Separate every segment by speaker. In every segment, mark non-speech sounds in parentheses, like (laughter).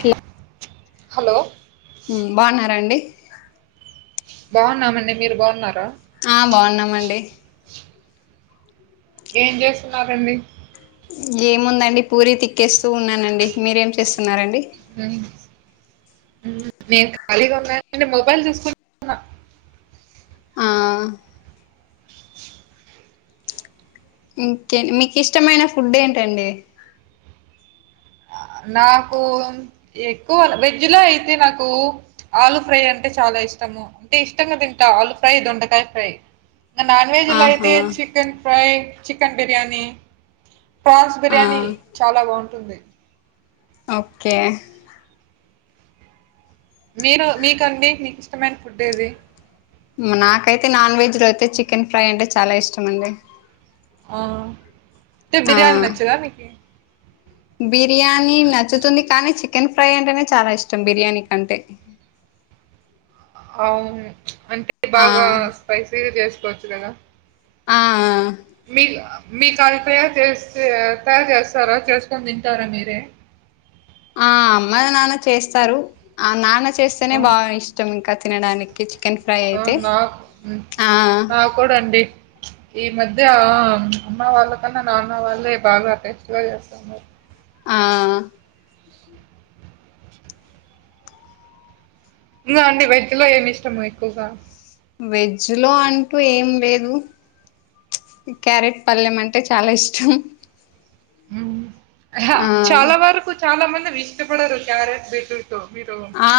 Speaker 1: కి
Speaker 2: హలో
Speaker 1: ఉ బాగున్నారండి
Speaker 2: బాగున్నామండి మీరు బాగున్నారా
Speaker 1: ఆ బాగున్నామండి
Speaker 2: ఏం చేస్తున్నారండి
Speaker 1: ఏముందండి పూరి తిక్కేస్తూ ఉన్నానండి మీరేం చేస్తున్నారండి
Speaker 2: నేను ఖాళీగా ఉన్నా మొబైల్ చూసుకుటు
Speaker 1: ఆ ఇంకే మీకు ఇష్టమైన ఫుడ్ ఏంటండి
Speaker 2: నాకు ఎక్కువ వెజ్లో అయితే నాకు ఆలు ఫ్రై అంటే చాలా ఇష్టము అంటే ఇష్టంగా తింటా ఆలూ ఫ్రై దొండకాయ ఫ్రై ఇక నాన్ వెజ్లో అయితే
Speaker 1: ఆహా
Speaker 2: chicken fry chicken biryani prawns
Speaker 1: ఆ
Speaker 2: బిర్యానీ చాలా బాగుంటుంది
Speaker 1: ఓకే
Speaker 2: మీరు మీకండీ మీకు ఇష్టమైన ఫుడ్ ఏది
Speaker 1: నాకైతే నాన్ వెజ్లో అయితే చికెన్ ఫ్రై అంటే చాలా ఇష్టమండి
Speaker 2: ఆయితే
Speaker 1: ఆ
Speaker 2: బిర్యానీ నచ్చదా మీకు
Speaker 1: బిర్యానీ నచ్చుతుంది కానీ చికెన్ ఫ్రై అంటేనే చాలా ఇష్టం బిర్యానీ కంటే
Speaker 2: అవును అంటే
Speaker 1: ఆ
Speaker 2: బాగా స్పైసీగా చేసుకోవచ్చు కదా
Speaker 1: ఆ
Speaker 2: మీ మీ కల్తయా చేస్తే తయారు చేస్తారా చేసుకొని తింటారా మీరే
Speaker 1: ఆ మా నాన్న చేస్తారు ఆ నాన్న చేస్తేనే
Speaker 2: హ్మ్.
Speaker 1: బాగా ఇష్టం ఇంకా తినడానికి చికెన్ ఫ్రై అయితే ఆ
Speaker 2: చూడండి ఈ మధ్య అమ్మ వాళ్ళకన్నా నాన్న వాళ్ళే బాగా డిస్ట్రాయ్ చేస్తున్నారు
Speaker 1: ఆ
Speaker 2: ఇంగ అండి వేజ్ లో ఏమి ఇష్టము ఎక్కువగా
Speaker 1: వెజ్ లో అంటూ ఏం లేదు క్యారెట్ పళ్ళెం అంటే చాలా ఇష్టం
Speaker 2: ఉ హ
Speaker 1: ఆ
Speaker 2: చాలా వరకు చాలా మంది ఇష్టపడరు క్యారేట్ బీట్ రూట్ మీరు
Speaker 1: ఆ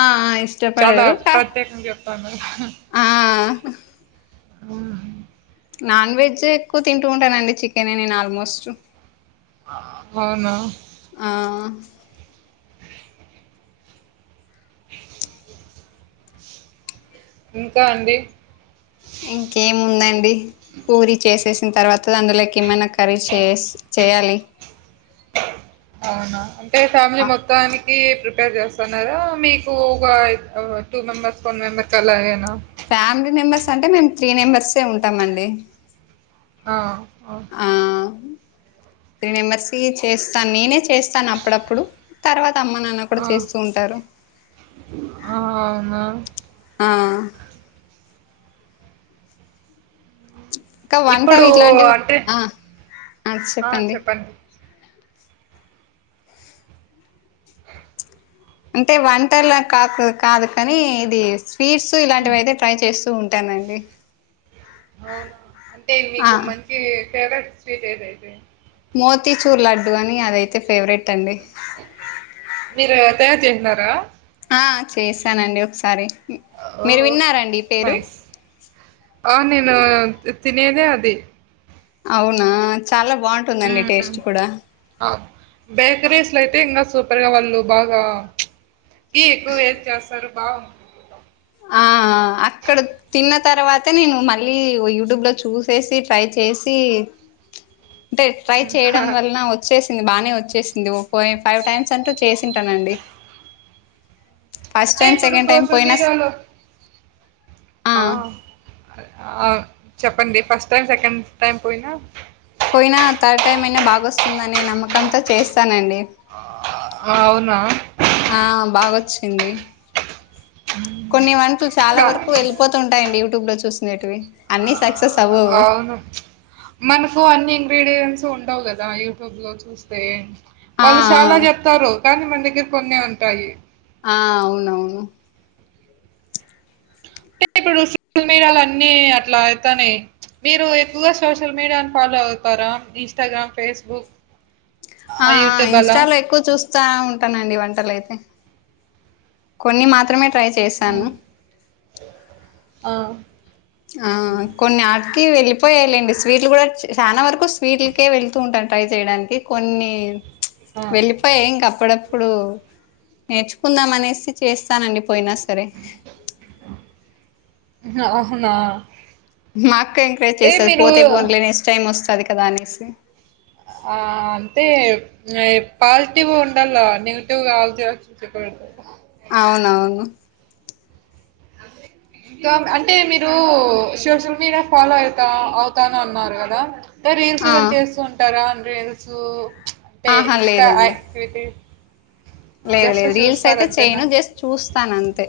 Speaker 2: చాలా
Speaker 1: ఇష్టపడరు కా
Speaker 2: ప్రత్యేకంగా చెప్తున్నారు
Speaker 1: ఆ
Speaker 2: హ్మ్.
Speaker 1: నాన్ వెజ్ ఎక్కువ తింటూ ఉంటానండి చికెనే నేను ఆల్మోస్ట్
Speaker 2: అవునా
Speaker 1: ఆ
Speaker 2: ఇంకా అండి
Speaker 1: ఇంకేముందండి పూరి చేసేసిన తర్వాత అందులోకి ఏమైనా కర్రీ చేస్ చేయాలి
Speaker 2: అవునా అంటే ఫ్యామిలీ మొత్తానికి ప్రిపేర్ చేస్తా ఉన్నారా మీకు ఒక టూ మెంబెర్స్ ఫోర్ మెంబర్ కలాగేనా
Speaker 1: ఫ్యామిలీ మెంబర్స్ అంటే మేము త్రీ నెంబెర్సే ఉంటాం అండి
Speaker 2: ఆ ఓ
Speaker 1: ఆ అ త్రీ మెంబర్స్ కి చేస్తాను నేనే చేస్తాను అప్పుడప్పుడు తర్వాత అమ్మ నాన్న కుడా చేస్తూ ఉంటారు
Speaker 2: అ అవున
Speaker 1: ఆ క వంటల్
Speaker 2: ఇప్పుడు
Speaker 1: గిట్లాంటివి
Speaker 2: అంటే
Speaker 1: ఆ అ చెప్పండి అంటే వంటల కాక్ కాదు కానీ ఇది స్వీట్స్ ఇలాంటివి అయితే ట్రై చేస్తూ ఉంట్ పెట్టానండి
Speaker 2: అవునా అంటే
Speaker 1: ఆ
Speaker 2: మీకు మంచి ఫేవరెట్ స్వీట్ ఏదైతే
Speaker 1: మోతీచూర్ లడ్డు అని అదైతే ఫేవరెట్ అండి
Speaker 2: మీరయితే తిన్నరా
Speaker 1: ఆ చేసానండి ఒకసారి
Speaker 2: ఓ
Speaker 1: మీరు విన్నారండి ఈ పేరు
Speaker 2: నైస్ ఆ నేను తినేదే అది
Speaker 1: అవునా చాలా బాగుంటుందండి టేస్ట్ కూడా
Speaker 2: అ బేకరీస్లో అయితే ఇంకా సూపర్గా వాళ్ళు బాగా టీ ఎక్కువ వేసి చేస్తారు బావు
Speaker 1: ఆ అ ఆ అక్కడ తిన్న తర్వాతే నేను మళ్ళీ యూట్యూబ్లో చూసేసి ట్రై చేసి అంటే ట్రై చేయడం వల్లన వచ్ చ్చేసింది బానే వచ్చేసింది ఓ ఫ ఫైవ్ టైమ్స్ అంటూ చేసింటానండి ఫస్ట్
Speaker 2: అంటే
Speaker 1: టైం
Speaker 2: ఇప్పుడు
Speaker 1: సెకండ్ టైం
Speaker 2: సోషల్
Speaker 1: పోయినా
Speaker 2: మీడియాలో
Speaker 1: ఆ
Speaker 2: ఆ చెప్పండి ఫస్ట్ టైం సెకండ్ టైమ్ పోయినా
Speaker 1: పోయినా థర్డ్ టైమ్ అయినా బాగొస్తుందనే నమ్మకంతో చేస్తానండి
Speaker 2: ఆ అవునా
Speaker 1: ఆ బాగొచ్చింది కొన్ని వంటలు చాలా
Speaker 2: కా
Speaker 1: వరకు వెళి పోతంటాయియండి యూట్యూబ్ లో చూసిననేటివి అన్ని సక్సెస్ అవ్వవు
Speaker 2: ఓహో (unintelligible) మనకు అన్ని ఇంగ్రీడియంట్స్ ఉండవు కదా యూట్యూబ్ లో చూస్తే
Speaker 1: ఆ
Speaker 2: వాళ్ళు చాలా
Speaker 1: ఆ
Speaker 2: చెప్తారు కానీ మన దగ్గర కొన్నే ఉంటాయి
Speaker 1: ఆ అవునవును
Speaker 2: అంటే ఇప్పుడు (unintelligible) సల్ మీరలు అన్నీ అట్లా అయితానే చ్ మీరు ఎక్కువగా సోషల్ మీడియాని ఫాలో అవుతారా ఇన్స్టాగ్రామ్ ఫేస్బుక్
Speaker 1: ఆ ఆ
Speaker 2: యూట్యూబ్ అలా
Speaker 1: ఇన్స్టాలో ఎక్కువ చూస్తా ఉంటానండి వంటలుయితే కొన్ని మాత్రమే ట్రై చేశాను
Speaker 2: ఆ
Speaker 1: ఆ కొన్ని ఆటికి వెళ్లిపోయాయిలెండి స్వీట్లు కూడా చానా వరకు ఎక్కువ స్వీట్లకే వెళుతూ ఉంటానికి ట్రై చేయడానికి కొన్ని
Speaker 2: ఆ ఆ
Speaker 1: అప్ప ఇంక అప్పుడప్పుడు నేర్చుకుందాం అనేసి చేస్తానండి పోయినా సరే
Speaker 2: అవునా
Speaker 1: మా అక్క ఎంకరేజ్
Speaker 2: అంటే
Speaker 1: చేస్తాది
Speaker 2: మీరు
Speaker 1: పోతే పోనలే నెక్స్ట్ టైమ్ వస్తాది కదా అనేసి
Speaker 2: ఆ అంటే పాజిటివ్ ఉండాల నెగిటివ్ కాళ్తేవచ్చు (unintelligible) సపరేట్
Speaker 1: అవునవును
Speaker 2: ఇంకా అంటే మీరు సోషల్ మీడియా ఫాలో అవుతా అవుతాన అన్నారు కదా అంటే రీల్స్
Speaker 1: ఆ
Speaker 2: కని చేస్తూ ఉంటరా రీల్స్ అంటే
Speaker 1: ఆహా
Speaker 2: ఎక్స్ట్రా
Speaker 1: లేదండి
Speaker 2: యాక్టివిటీస్
Speaker 1: లేదు లేదు రీల్స్ అయితే చేయను జస్ట్ చూస్తాను అంతే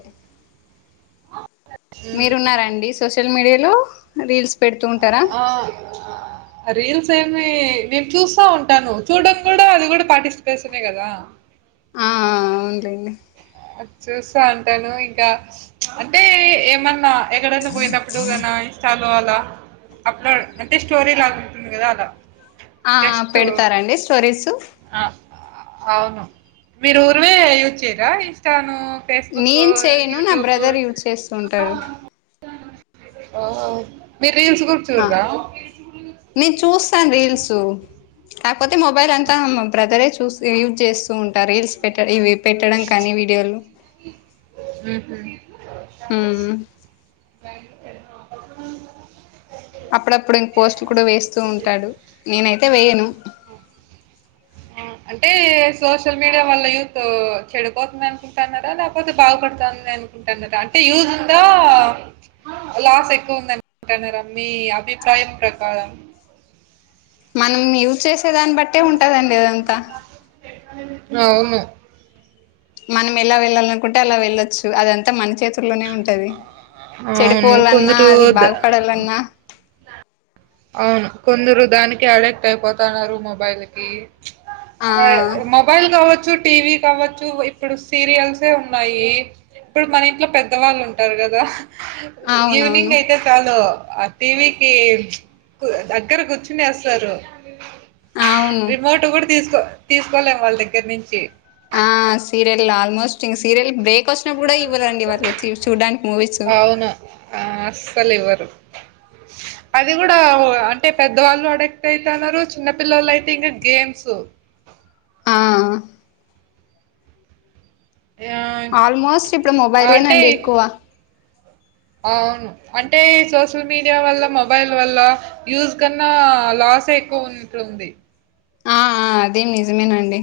Speaker 1: మీరు ఉన్నారా అండి సోషల్ మీడియా లో రీల్స్ పెడుతు
Speaker 2: ఆ రీల్స్ ఏమి నేను చూస్తా ఉంటాను చూడడం కూడా అది కూడా పార్టిసిపేషనే కదా
Speaker 1: ఆ ఆ అవునులేండి
Speaker 2: ఆది చూస్థా అంటాను ఇంకా చ్ అంటే ఏమన్నా ఎక్కడైనా పోయినప్పుడు గనా ఇన్స్టాలో అలా అప్లోడ్ అంటే స్టోరీ లాగుంటంది కదా అలా
Speaker 1: ఆ
Speaker 2: జస్టు
Speaker 1: పెడతారండి స్టోరీస్
Speaker 2: ఆ అవును మీరు ఊరివే యూజ్ చేయరా ఇన్ స్టాను
Speaker 1: నేను చేయను నా బ్రదర్ యూజ్ చేస్తూ ఉంటాడు
Speaker 2: ఓహో మీరు రీల్స్ కూడా
Speaker 1: ఆ
Speaker 2: చూడరా
Speaker 1: నేను చూస్తాను రీల్స్ కాకపోతే మొబైల్ అంతా మా బ్రదరే చూస్తా యూజ్ చేస్తూ ఉంటా రీల్స్ పెట్ట ఇవి పెట్టడం కానీ వీడియోలు
Speaker 2: హుహు.
Speaker 1: ఉమ్
Speaker 2: బ
Speaker 1: అప్పుడప్పుడు ఇంక పోస్ట్లు కుడా వేస్తూ ఉంటాడు నేనైతే వేయను
Speaker 2: అంటే సోషల్ మీడియా వల్ల యూత్ చెడిపోతుంద అనుకుంటున్నారా లేకపోతే బాగుపడుతాంది అనుకుంటున్నారా అంటే యూజ్ ఉందా లాస్ ఎక్కువ ఉంది అంటున్నారా మీ అభిప్రాయం ప్రకారం
Speaker 1: మనం యూజ్ చేసే దాన్ని బట్టే ఉంటదండి అదంతా
Speaker 2: అవును
Speaker 1: మనం ఎలా వెళ్ళాలనుకుంటే అలా వెళ్లొచ్చు అదంతా మన చేతుల్లోనే ఉంటుంది ఉంటది
Speaker 2: అవును.
Speaker 1: చెడిపోవాలన్నా
Speaker 2: కొందరు
Speaker 1: అది
Speaker 2: ద
Speaker 1: బాగుపడాలన్నా
Speaker 2: అవును కొందరు దానికి అడిక్ట్ అయిపోతున్నారు మొబైల్ కి
Speaker 1: ఆ
Speaker 2: అ మ మొబైల్ కావచ్చు టీవీ కావచ్చు ఇప్పుడు సీరియల్సే ఉన్నాయి ఇప్పుడు మన ఇంట్లో పెద్దవాళ్ళు ఉంటారు కదా ఈవినింగ్
Speaker 1: అవునవును
Speaker 2: అయితే చాలు ఆ టీవీకి దగ్గర కూర్చునేస్తారు
Speaker 1: అవును
Speaker 2: రిమోట్ కూడా తీసుకో తీసుకోలేం వాళ్ళ దగ్గర నుంచి
Speaker 1: ఆ సీరియల్ ఆల్మోస్ట్ ఇంక సీరియల్ బ్రేక్ వచ్చినప్పుడు కూడా ఇవ్వరండి వాళ్ళు చూడ్డానికి మూవీస్
Speaker 2: అవునా ఆ అస్సలు ఇవ్వరు అది కూడా అంటే పెద్దవాళ్ళు అడక్ట్ అయితన్నరు చిన్న పిల్లలు అయితే ఇంకా గేమ్స్
Speaker 1: ఆ ఆల్మోస్ట్ ఇప్పుడు మొబైలేనండి ఎక్కువ
Speaker 2: ఆ అవును అంటే సోషల్ మీడియా వల్ల మొబైల్ వల్ల యూజ్ కన్నా లాసే ఎక్కువ ఉన్నట్టు ఉంది
Speaker 1: ఆ అదీ నిజమేనండి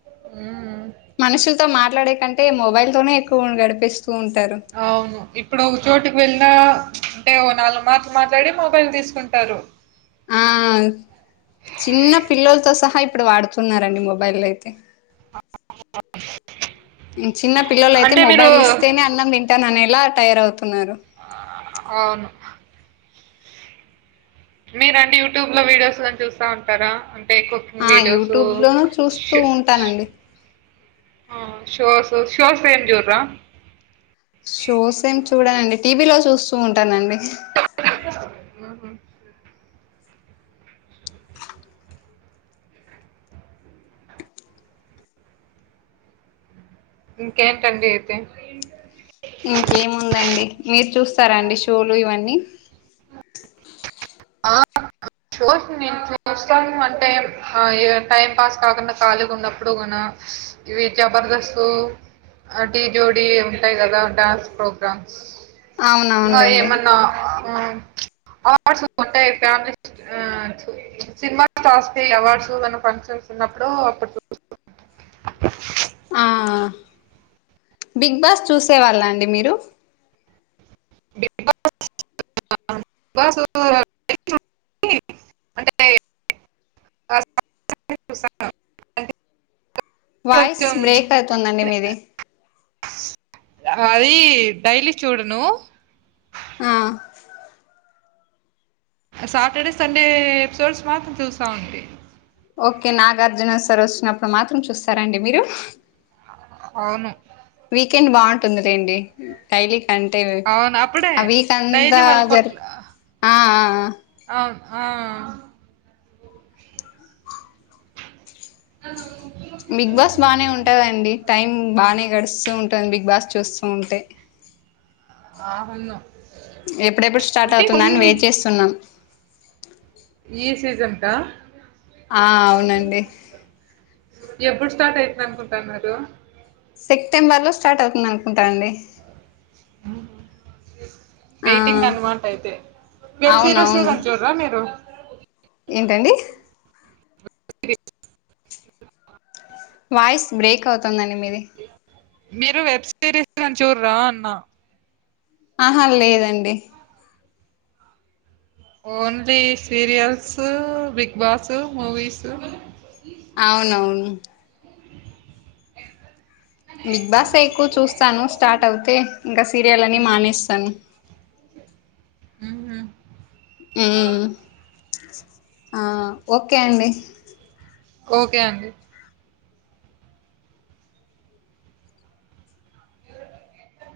Speaker 2: ఉమ్ ఉ
Speaker 1: మనుషులతో మాట్లాడే కంటే మొబైల్ తోనే ఎక్కువ గడీపేస్తూ ఉంటారు
Speaker 2: అవును ఇప్పుడు ఒక చోటుకి వెళ్ళినా అంటే ఓ నాలుగు మాట్లు మాట్లాడి మొబైల్ తీసుకుంటారు
Speaker 1: ఆ చిన్న పిల్లలతో సహా ఇప్పుడు వాడుతున్నారండి మొబైల్ అయితే చిన్న పిల్లల అయితే
Speaker 2: అంటే మీరు
Speaker 1: మొబైల్ ఇస్తేనే అన్నం తింటాను అనేలా తయర్ అవుతున్నారు
Speaker 2: అవును మీరు అండి యూట్యూబ్ లో వీడియోస్లని చూస్తా ఉంటారా అంటే ఎక్కు
Speaker 1: ఆ
Speaker 2: వీడియోస్
Speaker 1: యూట్యూబ్ లోను
Speaker 2: స్
Speaker 1: చూస్తూ
Speaker 2: స్
Speaker 1: ఉంటానండి
Speaker 2: ఆ షోస్ షోస్ ఏం చూరరా
Speaker 1: షోస్ ఏం చూడనండి టీవీ లో చూస్తూ ఉంటానండి
Speaker 2: ఉహ్ ఉ ఇంకేంటండి అయితే
Speaker 1: ఇంకేముందండి మీరు చూస్తారాండి షోలు ఇవన్నీ
Speaker 2: ఆ షోస్ మేము చూస్తామంటే ఆ ఇ టైం పాస్ కాకుండా కళీగా ఉన్నప్పుడు కూనా ఇవి జబర్దస్త్ ఆ డీ జోడి ఉంటాయి కదా డాన్స్ ప్రోగ్రామ్స్ అ
Speaker 1: అవునవునులేండి
Speaker 2: ఏమన్నా ఆ అవార్డ్స్ ఉంటే ఫ్యామిలీ ఆ సినిమా స్టాస్ అవార్డ్స్ ఏన్న ఫంక్షన్స్ ఉన్నప్పుడు అప్పుడు చూ
Speaker 1: ఆ బిగ్ బాస్ చూసే వాళ్ళ అండి మీరు
Speaker 2: బిగ్ బాస్ బాస్ (unintelligible) వంటచేయ్ (inaudible)
Speaker 1: వాయిస్
Speaker 2: కొంచెం
Speaker 1: బ్రేక్ అవుతుందండి మీది
Speaker 2: అది డైలీ చూడను
Speaker 1: ఆ
Speaker 2: సాటర్డే సండే ఎపిసోడ్స్ మాత్రం చూస్తంటి
Speaker 1: ఓకే నాగార్జున సార్ వచ్చినప్పుడు మాత్రం చూస్తారండి మీరు
Speaker 2: అవును
Speaker 1: వీకెండ్ బాగుంటుంది లెండి కైలీ కంటే
Speaker 2: అవును. అప్పుడే
Speaker 1: ఆ వీక్ అంతా
Speaker 2: డైలీ వాళ్ళు
Speaker 1: జరిపి ఆ ఆ
Speaker 2: ఆమ్ ఆహా
Speaker 1: బిగ్ బాస్ బానే ఉంటదండి టైం బానే గడుస్తూ ఉంటుంది బిగ్ బాస్ చూస్తూ ఉంటే
Speaker 2: బాగున్ను
Speaker 1: ఎప్పుడెప్పుడు స్టార్ట్ అవుతుంద అని వెయిట్ చేస్తున్నాం
Speaker 2: ఈ సీజన్ కా
Speaker 1: ఆ అవునండి
Speaker 2: ఇంకేప్పుడు స్టార్ట్ అయితుంది అనుకుంటాన్నారు
Speaker 1: సెప్టెంబర్ లో స్టార్ట్ అవుతుంది అనుకుంటా అండి ఆ
Speaker 2: వెయిటింగ్ అన్మాట అయితే వెబ్ సీరీస్
Speaker 1: అవునవును
Speaker 2: గూడ చూ రా మీరు
Speaker 1: ఏంటండి వాయిస్ బ్రేక్ అవుతుందండి మీది
Speaker 2: మీరు వెబ్ సిరీస్ లని చూడరా అన్నా
Speaker 1: ఆహా లేదండి
Speaker 2: only serials big boss movies
Speaker 1: అవునవును బిగ్ బాస్ ఎక్కువ చూస్తాను స్టార్ట్ అవుతే ఇంకా సీరియల్ అన్ని
Speaker 2: హ్మ్.
Speaker 1: మానేస్తాను
Speaker 2: ఉహు
Speaker 1: ఉం ఆ ఓకే అండి
Speaker 2: ఓకే అండి